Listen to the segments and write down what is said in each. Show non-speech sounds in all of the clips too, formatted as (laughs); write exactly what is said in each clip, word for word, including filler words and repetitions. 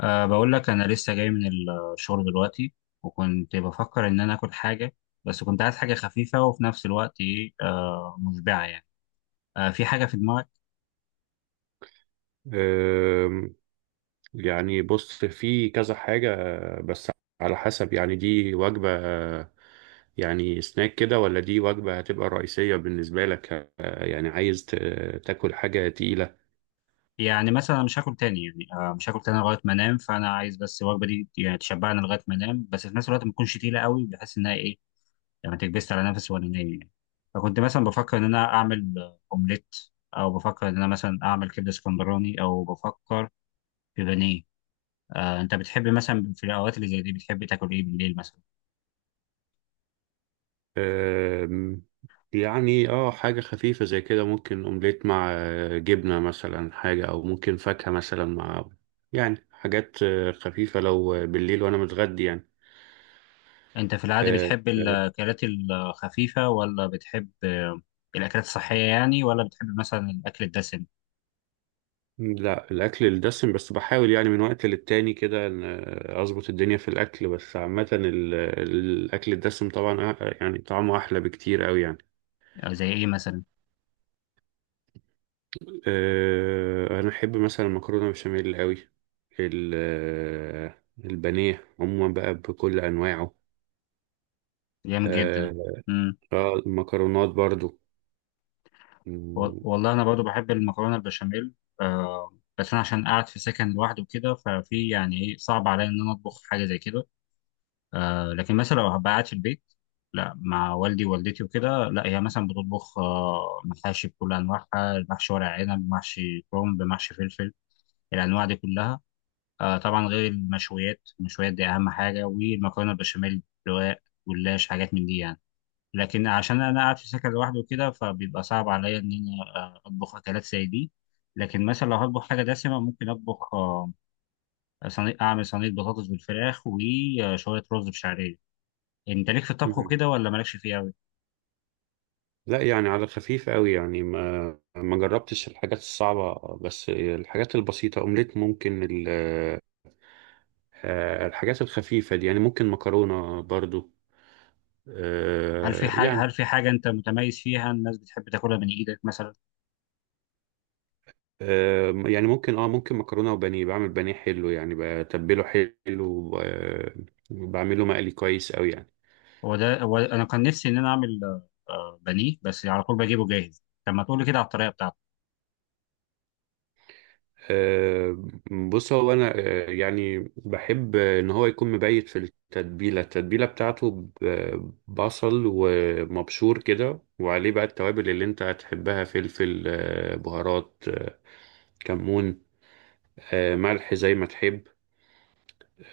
أه بقول لك أنا لسه جاي من الشغل دلوقتي، وكنت بفكر إن أنا آكل حاجة، بس كنت عايز حاجة خفيفة وفي نفس الوقت إيه أه مشبعة يعني. أه في حاجة في دماغك؟ أم، يعني بص، في كذا حاجة بس على حسب. يعني دي وجبة، يعني سناك كده، ولا دي وجبة هتبقى رئيسية بالنسبة لك؟ أه، يعني عايز ت- تاكل حاجة تقيلة. يعني مثلا أنا مش هاكل تاني، يعني أه مش هاكل تاني لغاية ما أنام، فأنا عايز بس الوجبة دي يعني تشبعني لغاية ما أنام، بس في نفس الوقت ما تكونش تقيلة قوي بحيث إنها إيه لما تكبست على نفسي وأنا نايم يعني. فكنت مثلا بفكر إن أنا أعمل آه، أومليت، أو بفكر إن أنا مثلا أعمل كبدة اسكندراني، أو بفكر في بانيه. آه، انت بتحب مثلا في الاوقات اللي زي دي بتحب تاكل ايه بالليل مثلا؟ أم، يعني اه حاجة خفيفة زي كده، ممكن اومليت مع أه، جبنة مثلا، حاجة، او ممكن فاكهة مثلا مع، يعني حاجات أه، خفيفة، لو آه، بالليل وانا متغدي يعني. انت في العاده آه، بتحب الاكلات الخفيفه، ولا بتحب آه، الاكلات الصحيه يعني، ولا بتحب مثلا الاكل الدسم؟ لا، الاكل الدسم، بس بحاول يعني من وقت للتاني كده إن اظبط الدنيا في الاكل. بس عامه ال- الاكل الدسم طبعا، أ- يعني طعمه احلى بكتير قوي يعني. آه، زي ايه مثلا؟ أه، انا احب مثلا المكرونه بشاميل قوي، ال- البانيه عموما بقى بكل انواعه. جامد جدا. أه، امم. آه، المكرونات برضو. و- م- والله انا برضو بحب المكرونه البشاميل. آه، بس انا عشان قاعد في سكن لوحدي وكده ففي يعني ايه صعب عليا ان انا اطبخ حاجه زي كده. آه لكن مثلا لو هبقى قاعد في البيت، لا، مع والدي ووالدتي وكده، لا هي مثلا بتطبخ آه محاشي بكل انواعها، محشي ورق عنب، محشي كرنب، محشي فلفل، الانواع دي كلها. آه طبعا غير المشويات، المشويات دي اهم حاجه، والمكرونه البشاميل، رقاق، جلاش، حاجات من دي يعني. لكن عشان انا قاعد في سكن لوحدي وكده فبيبقى صعب عليا ان انا آه، اطبخ اكلات زي دي. لكن مثلا لو هطبخ حاجه دسمه ممكن اطبخ آه، صينيه، اعمل صينيه بطاطس بالفراخ وشويه رز بشعريه. يعني انت ليك في الطبخ م- وكده، ولا مالكش فيه قوي؟ لا يعني، على خفيف قوي يعني. ما ما جربتش الحاجات الصعبه، بس الحاجات البسيطه، اومليت. ممكن ال آه، الحاجات الخفيفة دي يعني، ممكن مكرونة برضو. هل في آه، حاجه هل يعني في حاجه انت متميز فيها الناس بتحب تاكلها من ايدك مثلا؟ آه، يعني ممكن اه ممكن مكرونة وبانيه. بعمل بانيه حلو يعني، بتبله حلو، وب- وبعمله مقلي كويس أوي يعني. هو ده. هو انا كان نفسي ان انا اعمل آه، بانيه، بس على طول بجيبه جاهز، طب ما تقول لي كده على الطريقه بتاعته. آه، بص، هو أنا آه، يعني بحب إن هو يكون مبيت في التتبيلة التتبيلة بتاعته ب- بصل ومبشور كده، وعليه بقى التوابل اللي أنت هتحبها: فلفل، آه، بهارات، آه، كمون، آه، ملح، زي ما تحب.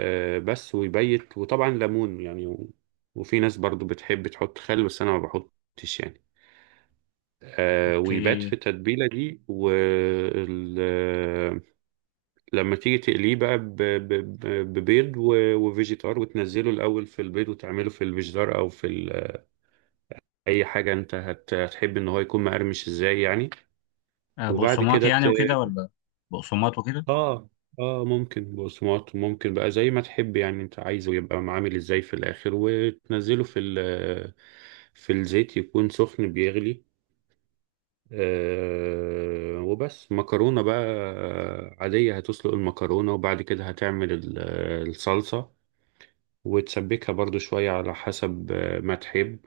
آه، بس ويبيت، وطبعا ليمون يعني و- وفي ناس برضو بتحب تحط خل، بس انا ما بحطش يعني. آه، ويبات في اوكي. التتبيله دي. ولما تيجي تقليه بقى ب- ب- ب- ببيض و- وفيجيتار، وتنزله الاول في البيض، وتعمله في الفيجيتار او في ال- اي حاجه انت هت- هتحب ان هو يكون مقرمش ازاي يعني. آه، وبعد بقسماط كده يعني وكده ولا؟ بقسماط وكده. اه اه ممكن بصمات، ممكن بقى زي ما تحب يعني، انت عايزه يبقى عامل ازاي في الاخر. وتنزله في ال- في الزيت يكون سخن بيغلي. آه، وبس مكرونة بقى عادية. هتسلق المكرونة، وبعد كده هتعمل ال- الصلصة، وتسبكها برضو شوية على حسب ما تحب.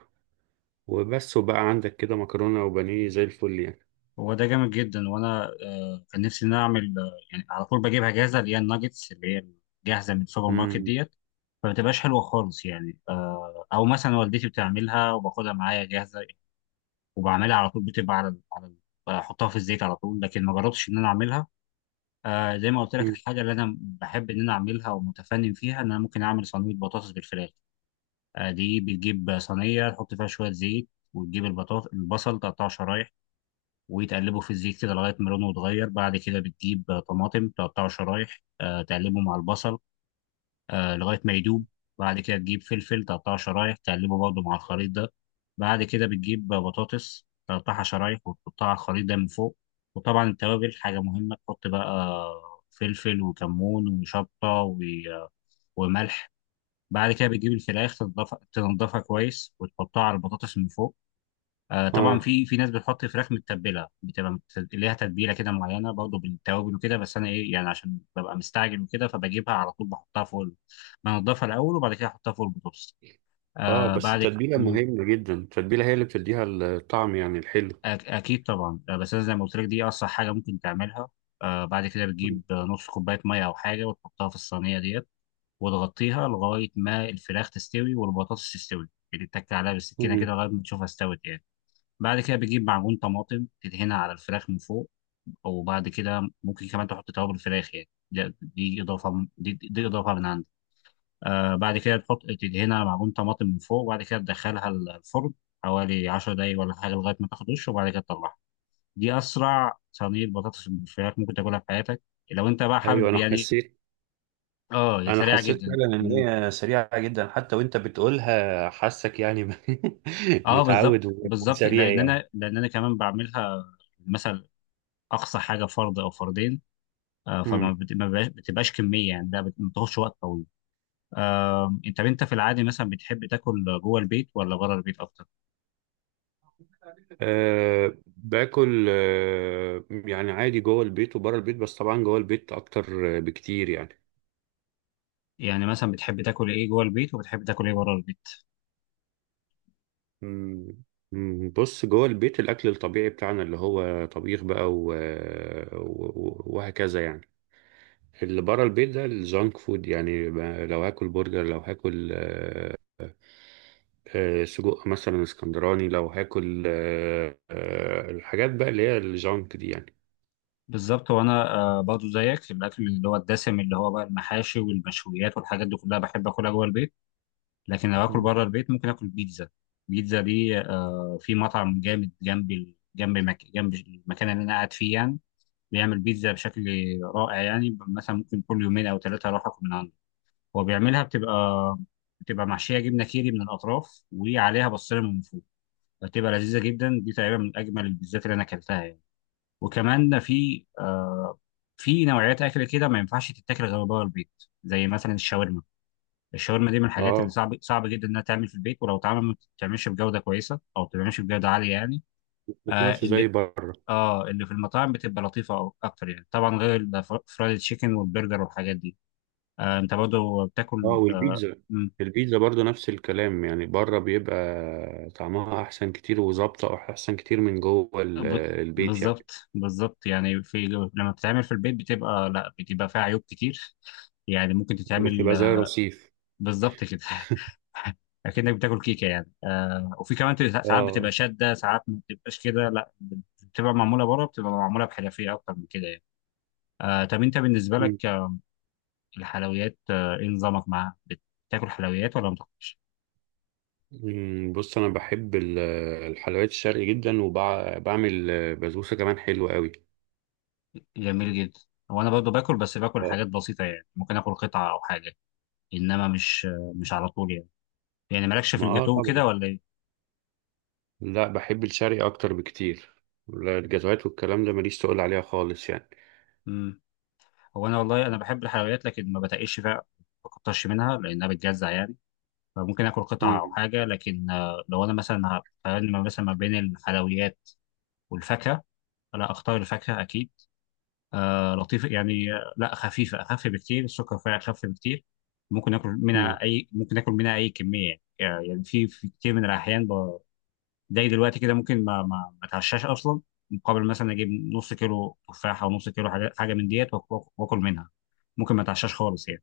وبس، وبقى عندك كده مكرونة وبانيه زي الفل يعني. هو ده جامد جدا، وانا آه، كان نفسي ان انا اعمل آه، يعني على طول بجيبها جاهزه، اللي هي الناجتس، اللي هي جاهزه من السوبر ماركت مم. ديت، فما بتبقاش حلوه خالص يعني. آه، او مثلا والدتي بتعملها وباخدها معايا جاهزه، وبعملها على طول، بتبقى على على بحطها في الزيت على طول، لكن ما جربتش ان انا اعملها. آه زي ما قلت لك، مم. الحاجه اللي انا بحب ان انا اعملها ومتفنن فيها ان انا ممكن اعمل صينيه بطاطس بالفراخ. آه دي بتجيب صينيه، تحط فيها شويه زيت، وتجيب البطاطس، البصل تقطعه شرايح وتقلبه في الزيت كده لغايه ما لونه يتغير. بعد كده بتجيب آه، طماطم، تقطعه شرايح، آه تقلبه مع البصل آه لغايه ما يدوب. بعد كده تجيب فلفل، تقطعه شرايح، تقلبه برضه مع الخليط ده. بعد كده بتجيب بطاطس تقطعها شرايح وتحطها على الخليط ده من فوق. وطبعا التوابل حاجه مهمه، تحط بقى فلفل وكمون وشطه و- وملح. بعد كده بتجيب الفراخ تنضف- تنضفها كويس وتحطها على البطاطس من فوق. آه طبعا اه، في في ناس بتحط فراخ متبله، بتبقى مت- ليها تتبيله كده معينه برضه بالتوابل وكده، بس انا ايه يعني عشان ببقى مستعجل وكده فبجيبها على طول بحطها فوق ال- بنضفها الاول وبعد كده احطها فوق البطاطس. اه، آه بس بعد ك- التتبيلة م، مهمة جدا، التتبيلة هي اللي بتديها الطعم يعني، الحلو. أك- اكيد طبعا. آه بس انا زي ما قلت لك دي اصح حاجه ممكن تعملها. آه بعد كده مم. بتجيب آه، نص كوبايه ميه او حاجه وتحطها في الصينيه ديت، وتغطيها لغايه ما الفراخ تستوي والبطاطس تستوي، يعني تتك عليها بالسكينه مم. كده لغايه ما تشوفها استوت يعني. بعد كده بتجيب معجون طماطم تدهنها على الفراخ من فوق. وبعد كده ممكن كمان تحط توابل الفراخ، يعني ده- دي اضافه من- دي, دي اضافه من عندي. آه بعد كده تحط تدهنها معجون طماطم من فوق، وبعد كده تدخلها الفرن حوالي 10 دقايق ولا حاجه لغايه ما تاخد وش، وبعد كده تطلعها. دي اسرع صينيه بطاطس بالفراخ ممكن تاكلها في حياتك لو انت بقى ايوه، حابب انا يعني. حسيت اه، هي انا سريعه حسيت جدا. فعلا ان مم. هي سريعة جدا، حتى وانت بتقولها حاسك يعني. (laughs) اه، بالظبط متعود بالظبط، وسريع لان يعني. انا، لان انا كمان بعملها مثلا. اقصى حاجه فرد او فردين. آه، فما مم. بت- ما بقاش- بتبقاش كميه يعني، ده بت- ما بتاخدش وقت طويل. آه، انت انت في العادي مثلا بتحب تاكل جوه البيت ولا بره البيت اكتر؟ أه، باكل، أه يعني عادي جوه البيت وبره البيت، بس طبعا جوه البيت اكتر آه، بكتير يعني. يعني مثلا بتحب تاكل ايه جوه البيت، وبتحب تاكل ايه بره البيت؟ مم. مم. بص، جوه البيت الاكل الطبيعي بتاعنا اللي هو طبيخ بقى و... و... وهكذا يعني. اللي بره البيت ده الجانك فود يعني. ب- لو هاكل برجر، لو هاكل آه، آه، سجق مثلا اسكندراني، لو هاكل آه، آه، الحاجات بقى اللي هي الجانك دي يعني. بالظبط. وانا آه، برضو زيك، الاكل اللي هو الدسم، اللي هو بقى المحاشي والمشويات والحاجات دي كلها بحب اكلها جوه البيت. لكن لو اكل مم. بره البيت ممكن اكل بيتزا. بيتزا دي آه، في مطعم جامد جنب ال- جنب مك... جنب المكان اللي انا قاعد فيه يعني، بيعمل بيتزا بشكل رائع. يعني مثلا ممكن كل يومين او ثلاثه اروح اكل من عنده. هو بيعملها، بتبقى بتبقى محشيه جبنه كيري من الاطراف وعليها بصله من فوق، بتبقى لذيذه جدا، دي تقريبا من اجمل البيتزات اللي انا اكلتها يعني. وكمان في آه في نوعيات اكل كده ما ينفعش تتاكل غير بره البيت، زي مثلا الشاورما. الشاورما دي من الحاجات اللي اه، صعب صعب جدا انها تعمل في البيت، ولو اتعمل ما بتتعملش بجوده كويسه، او ما بتتعملش بجوده عاليه يعني. ما آه بتطلعش زي اللي بره. اه، اللي في المطاعم بتبقى لطيفه أو- اكتر يعني، طبعا غير الفرايد تشيكن والبرجر والحاجات دي. آه انت برضه اه، بتاكل آه والبيتزا. البيتزا برضو نفس الكلام يعني. بره بيبقى طعمها احسن كتير وظابطه احسن كتير من جوه ال- ب- البيت يعني. بالظبط بالظبط يعني. في، لما بتتعمل في البيت بتبقى، لا، بتبقى فيها عيوب كتير يعني، ممكن تتعمل بتبقى زي آه، رصيف. بالظبط كده. (laughs) اكنك بتاكل كيكه يعني. آه وفي كمان بت- ساعات بتبقى اه. شاده، ساعات ما بتبقاش كده، لا، بتبقى معموله بره، بتبقى معموله بحرفيه اكتر من كده يعني. آه طب انت بالنسبه لك آه، الحلويات آه، ايه نظامك معاها؟ بتاكل حلويات ولا ما بتاكلش؟ مم، بص انا بحب ال- الحلويات الشرقي جدا، وبعمل بسبوسه كمان حلوه قوي. جميل جدا. وانا برضو باكل، بس باكل اه، حاجات بسيطه يعني، ممكن اكل قطعه او حاجه، انما مش آه، مش على طول يعني. يعني مالكش في ما آه الجاتوه طبعا. كده ولا ايه؟ لا، بحب الشرقي اكتر بكتير. لا، الجزوات والكلام ده ماليش تقول عليها خالص يعني. امم هو انا، والله انا بحب الحلويات لكن ما بتقيش فيها، ما بكترش منها لانها بتجزع يعني. فممكن اكل قطعه او مم. حاجه، لكن آه، لو انا مثلا هقارن ما- مثلا ما بين الحلويات والفاكهه، لا، اختار الفاكهه اكيد. آه لطيفه يعني. آه، لا، خفيفه، اخف بكتير، السكر فيها اخف بكتير، ممكن اكل مم. منها اي ممكن اكل منها اي كميه يعني يعني في في كتير من الاحيان، زي دلوقتي كده ممكن ما ما ما اتعشاش اصلا مقابل مثلا اجيب نص كيلو تفاحه او نص كيلو حاجه، حاجه من ديت وآك- وآك- واكل منها، ممكن ما اتعشاش خالص يعني.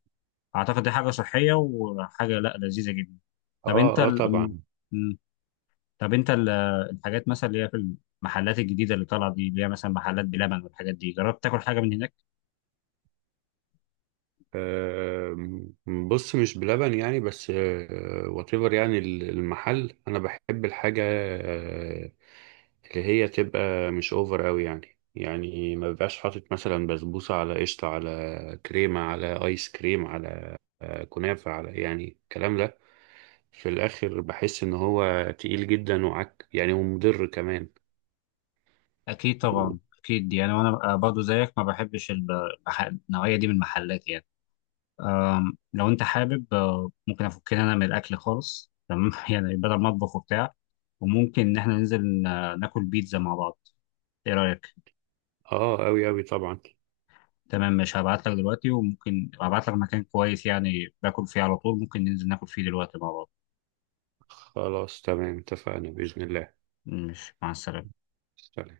اعتقد دي حاجه صحيه وحاجه، لا، لذيذه جدا. طب اه، انت اه، ال... أم- طبعا. أم. طب انت ال... الحاجات مثلا اللي هي في المحلات الجديده اللي طالعه دي، اللي هي مثلا محلات بلبن والحاجات دي، جربت تاكل حاجه من هناك؟ آم، بص مش بلبن يعني، بس واتيفر يعني. ال- المحل، انا بحب الحاجه آه، اللي هي تبقى مش اوفر قوي يعني يعني ما بيبقاش حاطط مثلا بسبوسه على قشطه على كريمه على ايس كريم على آه، كنافه على، يعني الكلام ده في الاخر بحس ان هو تقيل جدا وعك يعني، ومضر كمان. اكيد و- طبعا، اكيد يعني، وانا برضو زيك ما بحبش الب- المح- النوعيه دي من المحلات يعني. آم، لو انت حابب آه، ممكن افكنا انا من الاكل خالص، تمام. (laughs) يعني بدل ما اطبخ وبتاع، وممكن ان احنا ننزل ن- ناكل بيتزا مع بعض، ايه رايك؟ اه، قوي قوي طبعا. تمام، مش هبعت لك دلوقتي، وممكن ابعت لك مكان كويس يعني باكل فيه على طول، ممكن ننزل ناكل فيه دلوقتي مع بعض. خلاص تمام، اتفقنا باذن الله. مش مع السلامه. سلام.